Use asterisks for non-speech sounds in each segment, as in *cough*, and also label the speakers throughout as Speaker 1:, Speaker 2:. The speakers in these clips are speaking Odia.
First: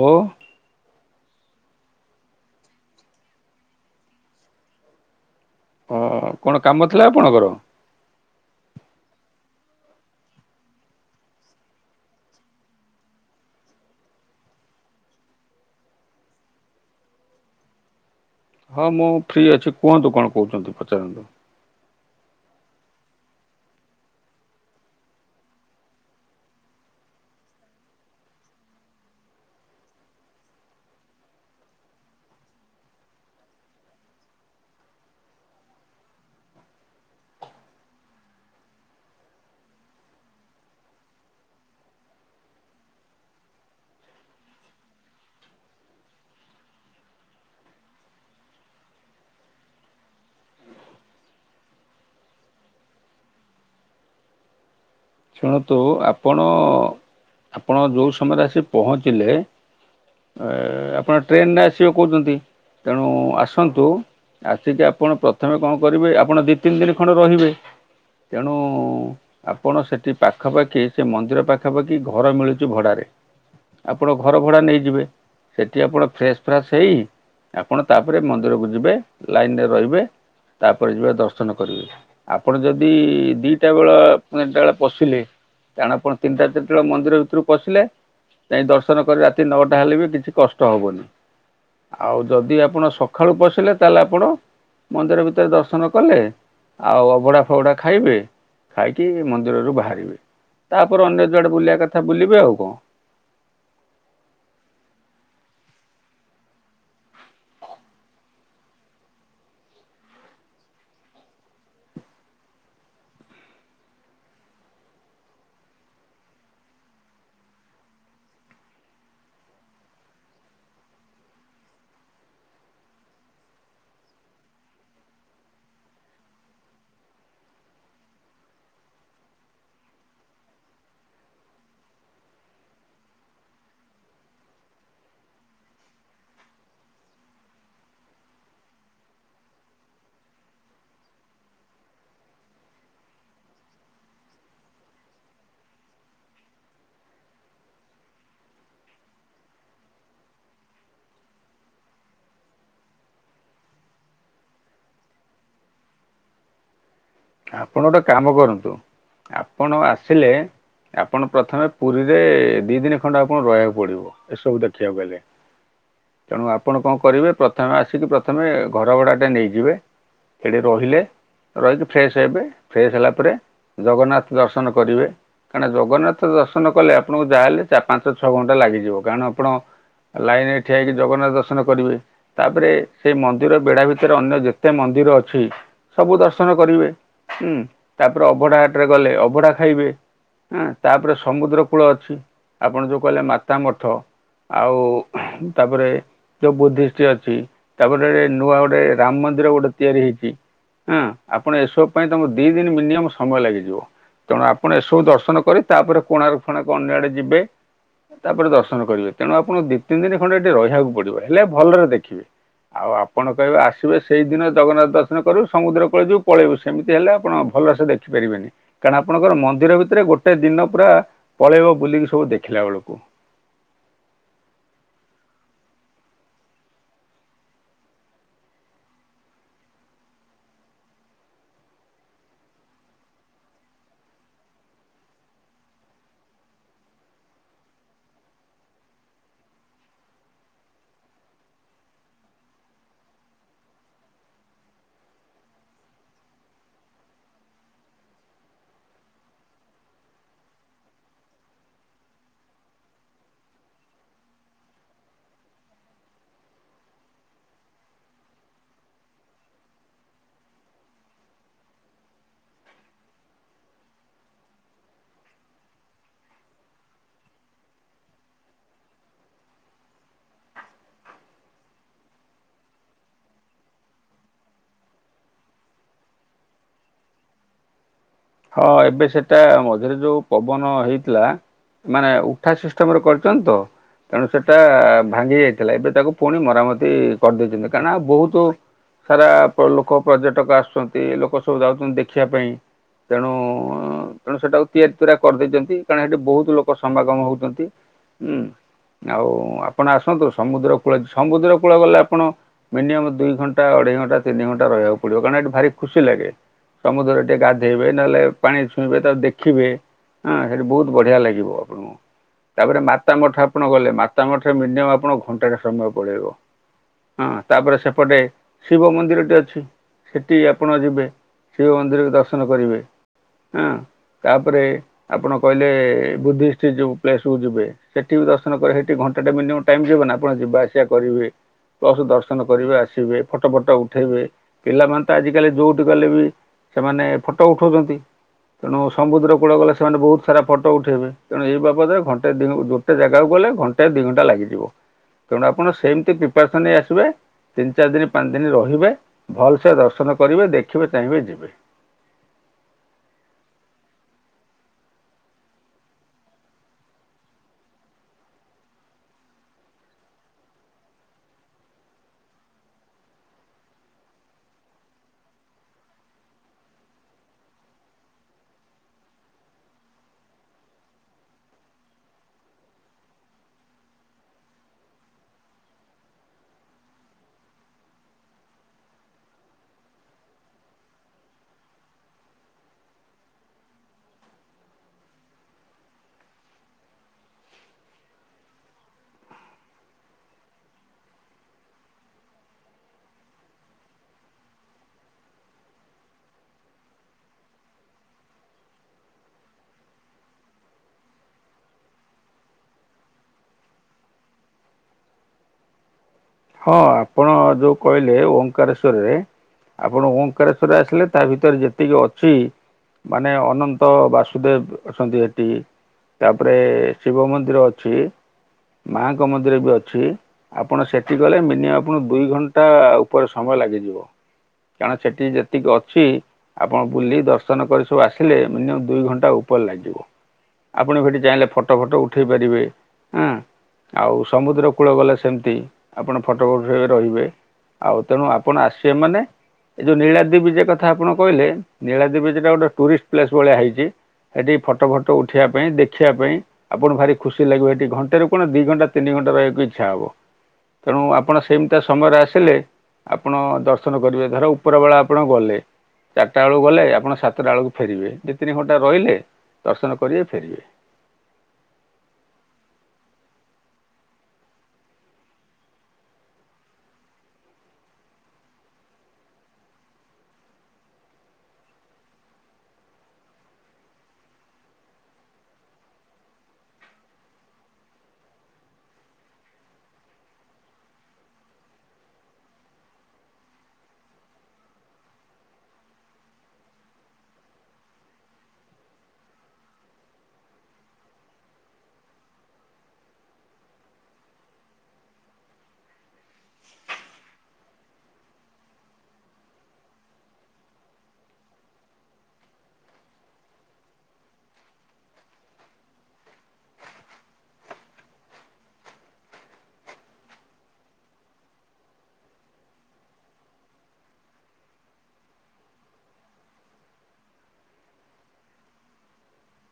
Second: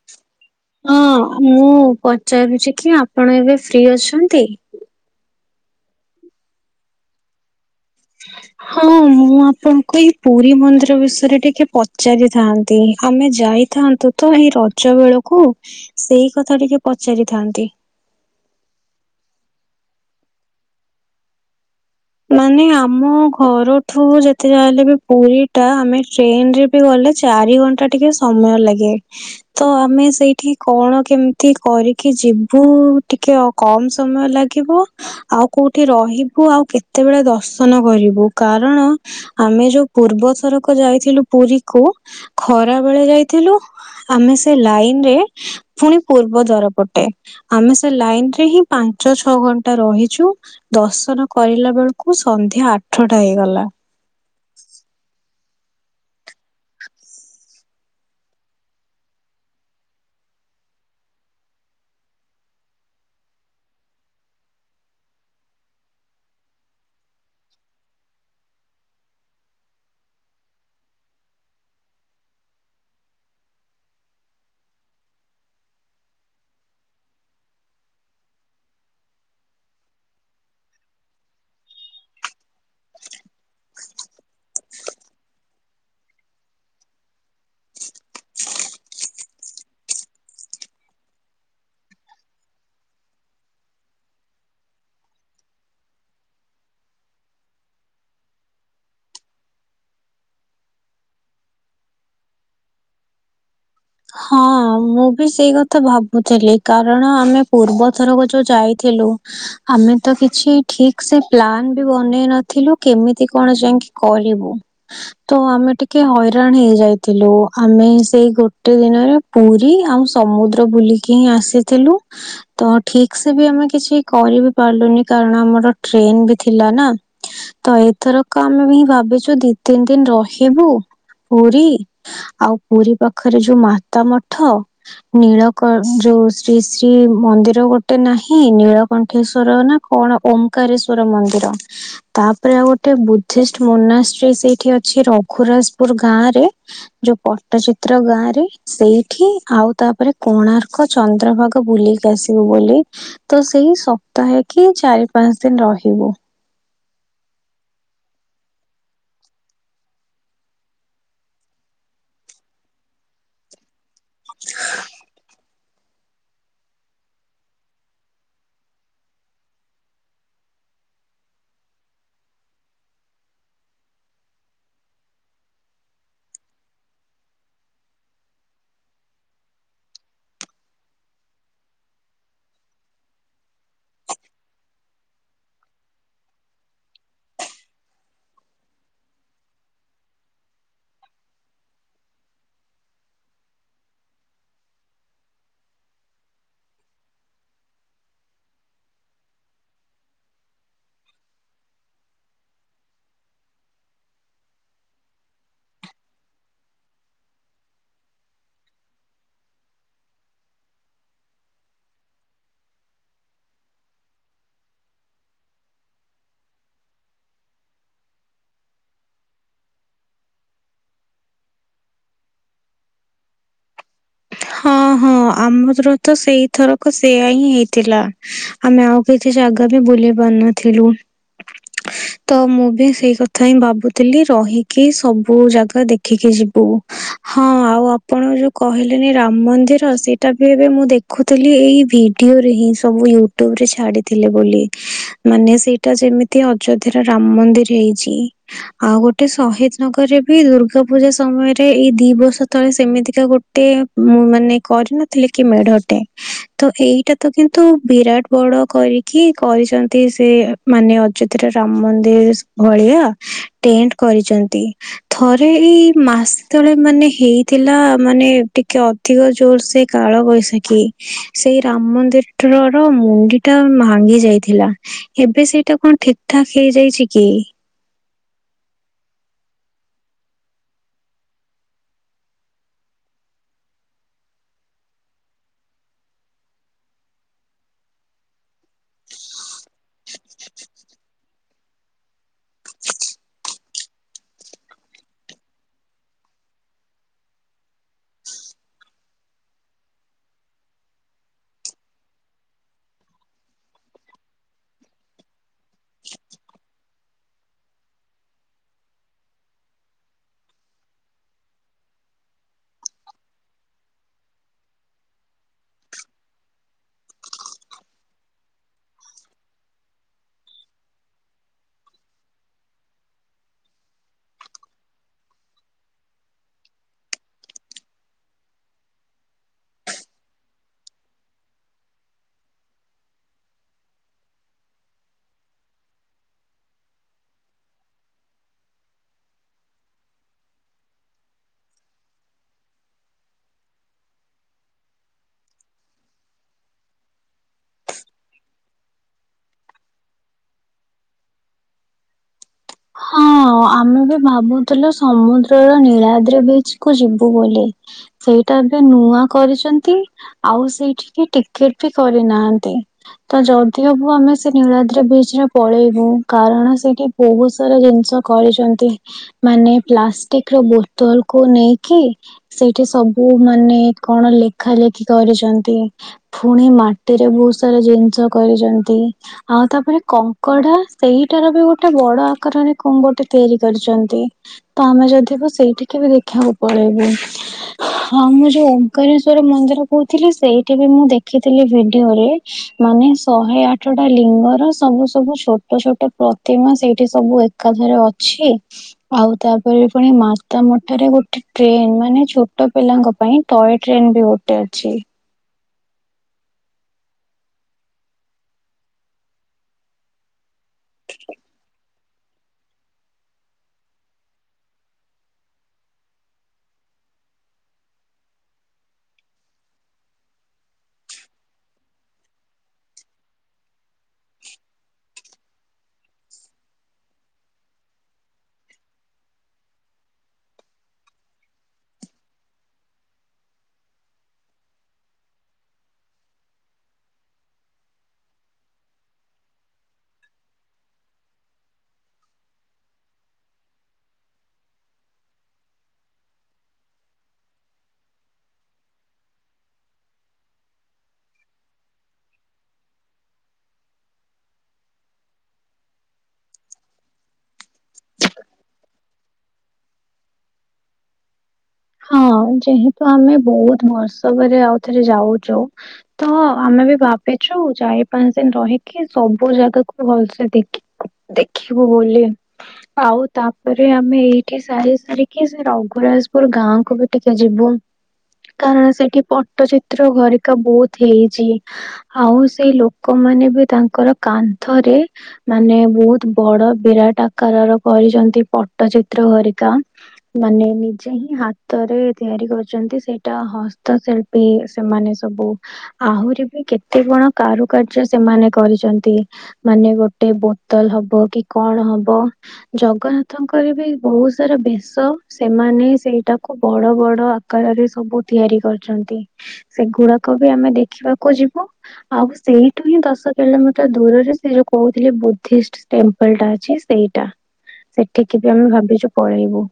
Speaker 1: ଓ
Speaker 2: ହଁ। ମୁଁ ପଚାରୁଚି କି ଆପଣ ଏବେ ଫ୍ରି ଅଛନ୍ତି?
Speaker 1: ହଁ କଣ କାମ ଥିଲା ଆପଣଙ୍କର?
Speaker 2: *inaudible* ହଁ ମୁଁ ଆପଣଙ୍କୁ ଏଇ ପୁରୀ ମନ୍ଦିର ବିଷୟରେ ଟିକେ ପଚାରିଥାନ୍ତି ଆମେ ଯାଇ ଥାନ୍ତୁ ତ ଏଇ ରଜ ବେଳକୁ ସେଇ କଥା ଟିକେ ପଚାରିଥାନ୍ତି?
Speaker 1: ହଁ ମୁଁ ଫ୍ରି ଅଛି କୁହନ୍ତୁ କଣ କହୁଛନ୍ତି ପଚାରନ୍ତୁ?
Speaker 2: ମା ଲେ ଚାରି ଘଣ୍ଟା ଟିକେ ସମୟ ଲାଗେ ତ ଆମେ ସେଇଠି କଣ କେମିତି କରିକି କି ଯିବୁ ଟିକେ କମ ସମୟ ଲାଗିବ ଆଉ କୋଉଠି ରହିବୁ ଆଉ କେ କେତେବେଳେ ଦର୍ଶନ କରିବୁ କାରଣ ଆମେ ଯୋଉ ପୂର୍ବଥରକ ଯାଇଥିଲୁ ପୁରୀକୁ ଖରା ବେଳେ ଯାଇଥିଲୁ ଆମେ ସେ ଲାଇନ ରେ ପୁଣି ପୂର୍ବ ଦ୍ୱାର ପ ଟେ ଆମେ ସେ ଲାଇନ୍ ରେ ହିଁ ପାଞ୍ଚ ଛଅ ଘଣ୍ଟା ରହିଛୁ ଦର୍ଶନ କରିଲା ପ ବେଳକୁ ସନ୍ଧ୍ୟା ଆଠଟା ହେଇଗଲା।
Speaker 1: ଶୁଣନ୍ତୁ ଆପଣ ଆପଣ ଯେଉଁ ସମୟରେ ଆସି ପହଞ୍ଚିଲେ ଆପଣ ଟ୍ରେନରେ ଆସିବେ କହୁଛନ୍ତି, ତେଣୁ ଆସନ୍ତୁ ଆସିକି ଆପଣ ପ୍ରଥମେ କଣ କରିବେ ଆପଣ ଦି ତିନି ଦିନ ଖଣ୍ଡ ରହିବେ ତେଣୁ ଆପଣ ସେ ପାଖାପାଖି ସେ ମନ୍ଦିର ପାଖାପାଖି ଘର ମିଳୁଛି ଭଡାରେ ଆପଣ ଘର ଭଡା ନେଇଯିବେ ସେଠି ଆପଣ ଫ୍ରେଶ ଫ୍ରାସ ହେଇ ଆପଣ ତାପରେ ମନ୍ଦିରକୁ ଯିବେ ଲାଇନରେ ରହିବେ ତାପରେ ଯିବା ଦର୍ଶନ କରିବେ ଆପଣ ଯଦି ଦିଟା ବେଳ ତିନିଟା ବେଳେ ପଶିଲେ କାରଣ ଆପଣ ତିନିଟା ଚାର୍ଟା ବେଳେ ମନ୍ଦିର ଭିତର୍କୁ ପଶିଲେ କାଇହି ଦର୍ଶନ କରି ରାତି ନଅଟା ହେଲେ ବି କିଛି କଷ୍ଟ ହବନି ଆଉ ଯଦି ଆପଣ ସକାଳୁ ପଶିଲେ ତାହେଲେ ଆପଣ ମନ୍ଦିର ଭିତରେ ଦର୍ଶନ କଲେ ଆଉ ଅଭଢଡା ଫବୁଡା ଖାଇବେ, ଖାଇକି ମନ୍ଦି ମିରୁ ବାହାରିବେ ତାପରେ ଅନ୍ୟ ଦୁଆଡେ ବୁଲିବା କଥା ବୁଲିବେ ଆଉ କଣ?
Speaker 2: ହଁ ମୁଁ ବି ସେଇ କଥା ଭାବୁଥିଲି, କାରଣ ଆମେ ପୂର୍ବଥରକୁ ଯୋଉ ଯାଇଥିଲୁ ଆମେ ତ କିଛି ଠିକ ସେ ପ୍ଲାନ୍ ବି ବନେଇ ନଥିଲୁ କେମତି କଣ ଯାଇକି କରିବୁ ତ ଆମେ ଟିକେ ହଇରାଣ ହେଇଯାଇଥିଲୁ, ଆମେ ସେଇ ଗୋ ଟେ ଦିନରେ ପୁରୀ ଆଉ ସମୁଦ୍ର ବୁଲିକି ହିଁ ଆସିଥିଲୁ, ତ ଠିକ ସେ ବି ଆମେ ଆମେ କିଛି କରି ବିି ପାରିଲୁନି କାରଣ ଆମର ଟ୍ରେନ ବି ଥିଲା ନା ତ ଏଥରକ ଆମେ ବି ହିଁ ଭାବିଛୁ ଦି ତିନି ଦିନ ରହିବୁ ପୁରୀ ଆଉ ପୁରୀ ପାକ୍ ପାଖରେ ଯୋଉ ମାତା ମଠ, ନୀଳକ ଯୋଉ ଶ୍ରୀ ଶ୍ରୀ ମନ୍ଦିର ଗୋଟେ ନା ହିଁ ନୀଳକଣ୍ଠେଶ୍ଵର ନା କଣ ଓମକାରେଶ୍ଵର ମନ୍ଦିର ତାପରେ ଆଉ ଗୋଟେ ବୁଧିଷ୍ଟ୍ ମୋନାଷ୍ଟ୍ରୀ ସେଇଠି ଅଛି, ରଘୁରଜପୁର ଗାଁ ରେ ଯୋଉ ପଟ୍ଟଚିତ୍ର ପତ୍ର ଗାଁ ରେ ସେଇଠି ଆଉ ତାପରେ କୋଣାର୍କ ଚନ୍ଦ୍ରଭାଗ ବୁଲିକି ଆସିବୁ ବୋଲି ତ ସେଇ ସପ୍ତାହେ କି ଚାରି ପାଞ୍ଚ ଦିନ ରହିବୁ।
Speaker 1: ଆପଣ ଗୋଟେ କାମ କରନ୍ତୁ ଆପଣ ଆସିଲେ ଆପଣ ପ୍ରଥମେ ପୁରୀରେ ଦି ଦିନ ଖଣ୍ଡ ଆପଣ ରହିବାକୁ ପଡିବ ଏସବୁ ଦେଖିବାକୁ ଗଲେ ତେଣୁ ଆପଣ କଣ କରିବେ ପ୍ରଥମେ ଆସିକି ପ୍ରଥମେ ଘର ଭଡା ଟା ନେଇଯିବେ ସେଠି ରହିଲେ ରହିକି ଫ୍ରେଶ ହେବେ ଫ୍ରେଶ ହେଲା ପରେ ଜଗନ୍ନାଥ ଦର୍ଶନ କରିବେ କାରଣ ଜଗନ୍ନାଥ ଦର୍ଶନ କଲେ ଆପଣଙ୍କୁ ଯାହାହଲେ ପାଞ୍ଚ ଛଅ ଘଣ୍ଟା ଲାଗିଯିବ କାରଣ ଆପଣ ଲାଇନ ରେ ଠିଆଇକି ଜଗନ୍ନାଥ ଦର୍ଶନ କରିବେ ତାପରେ ସେଇ ମନ୍ଦିର ବେଢା ଭିତରେ ଅନ୍ୟ ଯେତେ ମନ୍ଦିର ମନ୍ଦିର ଅଛି ସବୁ ଦର୍ଶନ କରିବେ ହୁଁ ତାପରେ ଅବଢା ହାଟରେ ଗଲେ ଅବଢା ଖାଇବେ ହଁ ତାପରେ ସମୁଦ୍ର କୂଳ ଅଛି ଆପଣ ଯୋଉ କହିଲେ ମାତା ମଠ ଆଉ ତାପରେ ଯୋଉ ବୁଦ୍ଧିଷଷ୍ଟ୍ ଅଛି, ତାପରେ ନୂଆ ଗୋଟେ ରାମ ମନ୍ଦିର ଗୋଟେ ତିଆରି ହେଇଛି ହଁ ଆପଣ ଏସବୁ ପାଇଁ ତମ ଦି ଦିନ ମିନିମମ୍ ସମୟ ଲାଗିଯିବ। ତେଣୁ ଆପଣ ଏସବୁ ଦର୍ଶନ କରି ତାପରେ କୋଣାର୍କ ଫଣାର୍କ ଅନ୍ୟ ଆଡେ ଯିବେ ତାପରେ ଦର୍ଶନ କରିବେ ତେଣୁ ଆପଣ ଦି ତିନି ଦିନ ଖଣ୍ଡେ ଏଠି ରହିବାକୁ ପଡିବ ହେଲେ ଭଲରେ ଦେଖିବେ ଆଉ ଆପଣ କହିବେ ଆସିବେ, ସେଇଦିନ ଜଗନ୍ନାଥ ଦର୍ଶନ କରିବୁ ସମୁଦ୍ର କୂଳେ ଯିବୁ ପଳେଇବୁ ସେମିତି ହେଲେ ଆପଣ ଭଲସେ ଦେଖିପାରିବେନି କାରଣ ଆପଣଙ୍କର ମନ୍ଦିର ଭିତରେ ଗୋଟେ ଦିନ ପୁରା ପଳେଇବ ବୁଲିକି ସବୁ ଦେଖିଲା ବେଳକୁ।
Speaker 2: ହଁ ହଁ ଆମରର ତ ସେଇଥରକ ସେୟା ହିଁ ହେଇଥିଲା ଆମେ ଆଉ କି ଜାଗା ବି ବୁଲି ପାରୁନଥିଲୁ! ତ ମୁଁ ବି ସେଇ କଥା ହିଁ ଭାବୁଥିଲି ରହିକି ସବୁ ଜାଗା ଦେଖିକି ଯିବୁ ହଁ ଆଉ ଆପଣ ଯୋଉ କହି ରାମ ମନ୍ଦିର ସେଇଟା ବି ଏବେ ମୁଁ ଦେଖୁଥିଲି, ଏଇ ଭିଡିଓରେ ହିଁ ସବୁ ୟୁଟ୍ୟୁବ ରେ ଛାଡି ଡି ଥିଲାବୋଲି। ମାନେ ସେଇଟା ଯେମିତି ଅଯୋଧ୍ୟାର ରାମ ମନ୍ଦିର ହେଇଛି ଆଉ ଗୋଟେ ଶହୀଦ ନଗରରେ ବି ଦୁର୍ଗା ପୂଜା ସମୟରେ ଏଇ ଦି ବର୍ଷ ତଳେ ସେମିତିକା ଗୋ ଟେ ମୁଁ ମାନେ କରିନଥିଲେ କି ମେଢଟେ ତ ଏଇଟା ତ କିନ୍ତୁ ବିରାଟ ବ ଡ କରିକି କରିଛନ୍ତି ସେ ମାନେ ଅଯୋଧ୍ୟାର ରାମ ମନ୍ଦିର ଭଳିଆ ଟେଣ୍ଟ କରିଛନ୍ତି ଥରେ ଏଇ ମାସ ତଳେ ମାନେ ହେଇଥିଲା ମାନେ ଟିକେ ଅଧିକ ଜୋର ସେ କାଳ ବୈଶାଖୀ ସେଇ ରାମମନ୍ଦିର ଥର ର ମୁଣ୍ଡି ଟା ଭାଙ୍ଗି ଯାଇଥିଲା ଏବେ ସେଇଟା କଣ ଠିକ ଠାକ ହେଇଯାଇଛି କି?
Speaker 1: ହଁ ଏବେ ସେଟା ମଝିରେ ଯୋଉ ପବନ ହେଇଥିଲା ମାନେ ଉଠା ସିଷ୍ଟମରେ କରିଛନ୍ତି ତ! ତେଣୁ ସେଟା ଭାଙ୍ଗି ଯାଇଥିଲା ଏବେ ତାକୁ ପୁଣି ମରାମତି କରିଦେଇଛନ୍ତି କାରଣ ଆଉ ବହୁତୁ ସାରା ପ ଲୋକ ପର୍ଯ୍ୟଟକ ଆସୁଛନ୍ତି ଲୋକ ସବୁ ଯାଉଛନ୍ତି ଦେଖିବା ପାଇଁ ତେଣୁ ତେଣୁ ସେଟାକୁ ତିଆରି ତିରା କରିଦେଇଛନ୍ତି କାରଣ ହେଠି ବହୁତ ଲୋକ ସମାଗମ ହଉଛନ୍ତି ହୁଁ ଆଉ ଆପଣ ଆସନ୍ତୁ ସମୁଦ୍ର କୂଳ ସମୁଦ୍ର କୂଳ ଗଲେ ଆପଣ ମିନିମମ୍ ଦୁଇ ଘଣ୍ଟା ଅଢ଼େଇ ଘଣ୍ଟ ତିନି ଘଣ୍ଟା ରହିବାକୁ ପଡିବ କାରଣ ଏଠି ଭାରି ଖୁସି ଲାଗେ ସମୁଦ୍ର ଟିକେ ଗା ଧେଇବେ ନହେଲେ ପାଣି ଛୁଇଁବେ ତାକୁ ଦେଖିବେ ହଁ ସେଠି ବହୁତ ବଢିଆ ଲାଗିବ ଆପଣଙ୍କୁ ତାପରେ ମାତା ମଠ ଆପଣ ଗଲେ ମାତା ମଠରେ ମିନିଅମ୍ ଆପଣକ ଘଣ୍ଟାଟେ ସମୟ ପଳେଇବ। ହଁ ତାପରେ ସେପଟେ ଶିବ ମନ୍ଦିରଟି ଅଛି। ସିଟି ଆପଣ ଯିବେ ଶିବ ମନ୍ଦିରରେ ଦର୍ଶନ କରିବେ ହାଁ ତାପରେ ଆପଣ କହିଲେ ବୁଦ୍ଧିଷ୍ଟ୍ ଯୋଉ ପ୍ଲେସ କୁ ଯିବେ ସେଠି ବି ଦର୍ଶନ କ ସେଠି ଘ ଘଣ୍ଟାଟେ ମିନିୟମ୍ ଟାଇମ୍ ଯିବ ନା ଆପଣ ଯିବା ଆସିବା କରିବେ ପ୍ଲସ ଦର୍ଶନ କରିବେ ଆସିବେ ଫଟୋ ଫଟ ଉଠେଇବେ ପିଲାମାନେ ତ ଆଜିକାଲି ଯୋଉଠି ଗଲେ ବି ସେମାନେ ଫଟୋ ଉଠଉଛନ୍ତି ତେଣୁ ସମୁଦ୍ର କୂଳ ଗଲେ ସେମାନେ ବହୁତ ସାରା ଫଟୋ ଉଠେଇବେ ତେଣୁ ଏଇ ବାବଦରେ ଘଣ୍ଟେ ଦିନକୁ ଗୋଟେ ଜାଗାକୁ ଗ ଗଲେ ଘଣ୍ଟାଏ ଦି ଘଣ୍ଟା ଲାଗିଯିବ ତେଣୁ ଆପଣ ସେମତି ପ୍ରେପାରେସନ ନେଇ ଆସିବେ ତିନି ଚାରି ଦିନ ପାଞ୍ଚ ଦିନ ରହିବେ ଭଲସେ ଦର୍ଶନ କରିବେ ଦେଖିବେ ଚାହିଁବେ ଯିବେ।
Speaker 2: ହଁ ଆମେ ବି ଭାବୁଥିଲୁ ସମୁଦ୍ରର ନୀଳାଦ୍ରି ବିଚକୁ ଯିବୁ ବୋଲି ସେଇଟା ଏବେ ନୂଆ କରିଛନ୍ତି ଆଉ ସେଇଠିକି ଟିକଟ ବି କରିନାହାନ୍ତି ତ ଯ ଯଦି ହବୁ ଆମେ ସେ ନୀଳାଦ୍ରି ବ୍ରିଚ୍ ରେ ପଳେଇବୁ କାରଣ ସେଇଠି ବହୁତ ସାରା ଜିନିଷ କରିଛନ୍ତି ମାନେ ପ୍ଲାଷ୍ଟିକର ବୋତଲକୁ ନେଇକି ସେଇଠି ସବୁ କୋଉ ମାନେ କଣ ଲେଖା ଲେଖି କରିଛନ୍ତି ଫୁଣି ମାଟିରେ ବହୁତ ସାରା ଜିନିଷ କରିଛନ୍ତି ଆଉ ତାପରେ କଙ୍କଡା ସେଇଟାର ବି ଗୋଟେ ବଡ ଆକାରରେ କଣ ଗୋ ଟେ ତିଆରି କରିଛନ୍ତି ତ ଆମେ ଯଦି ହେବ ସେଇଠିକି ବି ଦେଖିଆକୁ ପଳେଇବୁ। ହଁ ମୁଁ ଯୋଉ ଓଙ୍କାରେଶ୍ଵରରେ ମନ୍ଦିର କହୁଥିଲି ସେଇଠି ବି ମୁଁ ଦେଖିଥିଲି ଭିଡିଓରେ ମାନେ ଶହେ ଆଠଟା ଲିଙ୍ଗର ସବୁ ସବୁ ଛୋଟ ଛୋଟ ପ୍ରତିମା ସେଇଠି ସବୁ ଏକାଧରେ ଅ ଛି ଆଉ ତାପରେ ପୁଣି ମାତା ମଠରେ ଗୋଟେ ଟ୍ରେନ ମାନେ ଛୋଟ ପିଲାଙ୍କ ପାଇଁ ଟଏ ଟ୍ରେନ ବି ଗୋଟେ ଅଛି।
Speaker 1: ହଁ ଆପଣ ଯୋଉ କହିଲେ ଓଙ୍କାରେଶ୍ଵରରେ ଆପଣ ଓଙ୍କାରେଶ୍ଵରରେ ଆସିଲେ ତା ଭିତରେ ଯେତିକି ଅଛି ମାନେ ଅନନ୍ତ ବାସୁଦେବ ଅଛନ୍ତି ଏଠି ତାପରେ ଶିବ ମନ୍ଦିର ଅଛି ମାଙ୍କ ମନ୍ଦିର ବି ଅଛି ଆପଣ ସେ ଠି ଗଲେ ମିନିଅମ ଆପଣାକୁ ଦୁଇ ଘଣ୍ଟା ଉପରେ ସମୟ ଲାଗିଯିବ। କାରଣ ସେଠି ଯେତିକି ଅଛି ଆପଣ ବୁଲି ଦର୍ଶନ କରି ସବୁ ଆସିଲେ ମିନିଅମ ଦୁଇ ଘଣ୍ଟା ଉପ ପରେ ଲାଗିବ ଆପଣ ସେଠି ଚାହିଁଲେ ଫଟୋ ଫଟୋ ଉଠେଇ ପାରିବେ ହାଁ ଆଉ ସମୁଦ୍ର କୂଳ ଗଲେ ସେମିତି ଆପଣ ଫଟୋ ଫଟ ରହିବେ। ଆଉ ତେଣୁ ଆପଣ ଆସିବେ ମାନେ ଏଇ ଯୋଉ ନୀଳାଦ୍ରି ବିଜେ କଥା ଆପଣ କହିଲେ ନୀଳାଦ୍ରି ବିଜେ ଗୋଟେ ଟୁରିଷ୍ଟ ପ୍ଲେସ ଭଳିଆ ହେଇଛି। ସେଠି ଫଟୋ ଫଟୋ ଉଠେଇଆ ପାଇଁ ଦେଖିଆ ପାଇଁ ଆପଣକୁ ଭାରି ଖୁସି ଲାଗିବ ହେଠି ଘଣ୍ଟେରୁ କଣ ଦି ଘଣ୍ଟା ତିନି ଘ ଣ୍ଟା ରହିବାକୁ ଇଚ୍ଛା ହବ ତେଣୁ ଆପଣ ସେମିତିଆ ସମୟରେ ଆସିଲେ ଆପଣ ଦର୍ଶନ କରିବେ, ଧର ଉପର ବେଳା ଆପଣ ଗଲେ ଚାରିଟା ବେଳକୁ ଗଲେ, ଆପଣ ସାତଟା ବେଳକୁ ଫେରିବେ, ଯେ ତିନି ଘଣ୍ଟା ରହିଲେ ଦର୍ଶନ କରିବେ ଫେରିବେ।
Speaker 2: ହଁ, ଯେହେତୁ ଆମେ ବହୁତ ବର୍ଷ ପରେ ଆଉଥରେ ଯାଉଛୁ ତ ଆମେ ବି ଭପ ଛୁ ଚାରି ପାଞ୍ଚ ଦିନ ରହିକି ସବୁ ଜାଗାକୁ ଭଲସେ ଦେଖ ଦେଖିବୁ ବୋଲି ଆଉ ତାପରେ ଆମେ ଏଇଠି ସାରି ସାରିକି ସେ ରଘୁରରାଜପୁର ଗାଁକୁ ବି ଟିକେ ଯିବୁ। କାରଣ ସେଠି ପଟ୍ଟଚିତ୍ର ଘରିକା ବହୁତ ହେଇଛି ଆଉ ସେଇ ଲୋକ ମାନେ ବି ତାଙ୍କର କାନ୍ଥରେ ମାନେ ବହୁତ ବଡ଼ ବିରାଟ ଆକାରର କରିଛ ନ୍ତି ପଟ୍ଟଚିତ୍ର ଘରିକା ମାନେ ନିଜେ ହିଁ ହାତରେ ତିଆରି କରିଛନ୍ତି, ସେଇଟା ହସ୍ତଶିଳ୍ପୀ ସେମାନେ ସବୁ ଆହୁ ଆହୁରି ବି କେତେ କଣ କାରୁକାର୍ଯ୍ୟ, ସେମାନେ କରିଛନ୍ତି, ମାନେ ଗୋଟେ ବୋତଲ ହବ କି କଣ ହବ, ଜଗନ୍ନାଥଙ୍କର ବି ବହୁତ ସାରା ବେଶ ସେମାନେ ସେଇ ଟାକୁ ବଡ଼ ବଡ଼ ଆକାରରେ ସବୁ ତିଆରି କରିଛନ୍ତି। ସେଗୁଡ଼ାକ ବି ଆମେ ଦେଖିବାକୁ ଯିବୁ ଆଉ ସେଇଠୁ ହିଁ ଦଶ କିଲୋମିଟର ଦୂରରେ ସେ ଯୋଉ କହୁଥିଲି ବୁଦ୍ଧିଷ୍ଟ ଟେମ୍ପଲ ଟା ଅଛି ସେଇଟା। ସେଠିକି ବି ଆମେ ଭାବିଛୁ ପଳେଇବୁ।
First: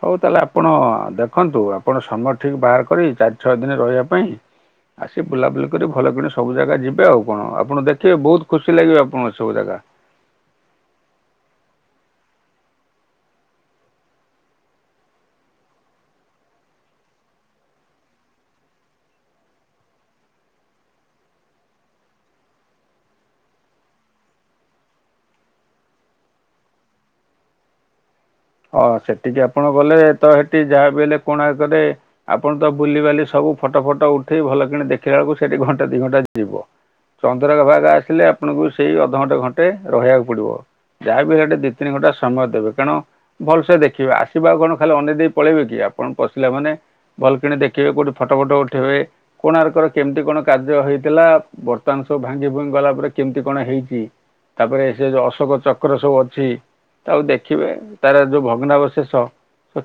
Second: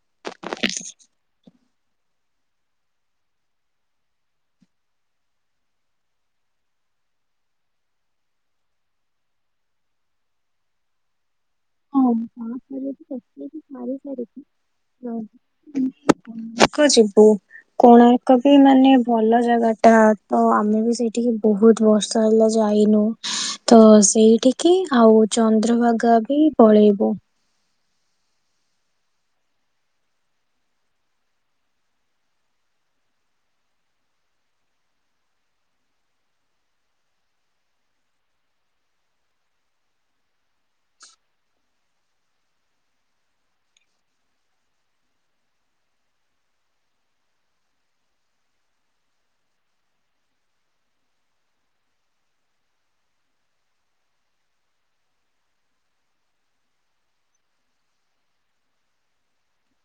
Speaker 1: ହଉ, ତାହେଲେ ଆପଣ ଦେଖନ୍ତୁ ଆ ଆପଣ ସମୟ ଠିକ ବାହାର କରି ଚାରି ଛଅ ଦିନ ରହିବା ପାଇଁ ଆସି ବୁଲାବୁଲି କରି ଭଲ କିଣି ସବୁ ଜାଗା ଯିବେ ଆଉ କଣ, ଆପଣ ଦେଖିବେ ବହୁତ ଖୁସି ଲାଗିବ ଆପଣଙ୍କୁ ଏ ସବୁ ଜାଗା। *unintelligible*
Speaker 2: ହଁ *unintelligible* *unintelligible* କୁ ଯିବୁ କୋଣାର୍କ ବି ମାନେ ଭଲ ଜାଗା ଟା ତ ଆମେ ବି ସେଇଠିକି ବହୁତ ବର୍ଷ ହେଲା ଯାଇ ଯାଇନୁ ହ ତ ସେଇଠିକି ଆଉ ଚନ୍ଦ୍ରଭାଗା ବି ପଳେଇବୁ।
Speaker 1: ହଁ ସେଠିକି ଆପଣ ଗଲେ ତ ସେଠି ଯାହା ବି ହେଲେ କୋଣାର୍କରେ ଆପଣ ତ ବୁଲିବାଲି ସ ବୁ ଫଟୋ ଫଟୋ ଉଠେଇ ଭଲ କିଣି ଦେଖିଲା ବେଳକୁ ସେଠି ଘଣ୍ଟେ ଦି ଘଣ୍ଟା ଯିବ। ଚନ୍ଦ୍ରଭାଗା ଆସିଲେ ଆପଣଙ୍କୁ ସେଇ ଅଧଘଣ୍ଟା ଘଣ୍ଟେ ରହିବାକୁ ପଡ଼ିବ। ଯାହାବି ସେଠି ଦି ତିନି ଘଣ୍ଟା ସମୟ ଦେବେ, କାରଣ ଭଲସେ ଦେଖିବେ, ଆସିବେ ଆଉ କଣ ଖାଲି ଅନେଇ ଦେଇ ପଳେଇବେ କି ଆପଣ ପଶିଲା ମାନେ ଭଲ କିଣି ଦେଖିବେ କୋଉଠି ଫଟୋ ଫଟୋ ଉଠେଇବେ। କୋଣାର୍କର କେମିତି କଣ କାର୍ଯ୍ୟ ହେଇଥିଲା ବର୍ତ୍ତମାନ ସବୁ ଭାଙ୍ଗି ଭୁଙ୍ଗି ଗଲା ପରେ କେମିତି କଣ ହେଇଛି? ତାପରେ ସେ ଯୋଉ ଅଶୋକ ଚକ୍ର ସବୁ ଅଛି, ତାକୁ ଦେଖିବେ। ତାର ଯୋଉ ଭଗ୍ନାବଶେଷ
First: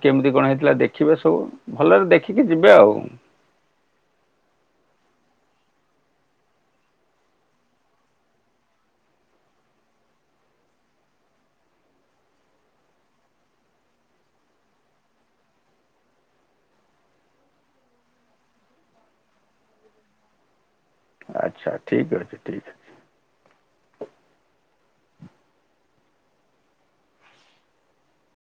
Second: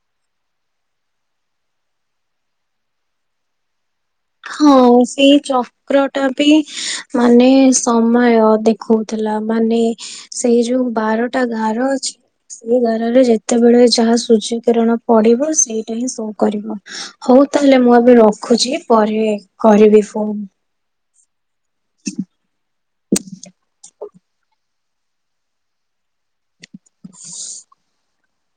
Speaker 1: କେମିତି କଣ ହେଇଥିଲା ଦେଖିବେ ସବୁ ଭଲରେ ଦେଖିକି ଯିବେ ଆଉ।
Speaker 2: ହଁ ସେଇ ଚକ୍ର ଟା ବି ମାନେ ସମୟ ଦେଖେଉଥିଲା। ମାନେ ସେଇ ଯୋଉ ବାରଟା ଗାର ଅଛି ସେଇ ଗାରରେ ଯେତେବେଳେ ଯାହା ସୂର୍ଯ୍ୟ କିରଣ ପଡ଼ିବ ସେଇଟା ହିଁ ଶୋ କରିବ ହଉ ତାହେଲେ ମୁଁ ଏବେ ରଖୁଛି ପରେ କରିବି ଫୋନ।
Speaker 1: ଆଚ୍ଛା ଠିକ ଅଛି ଠିକ ଅଛି।
Speaker 2: *unintelligible*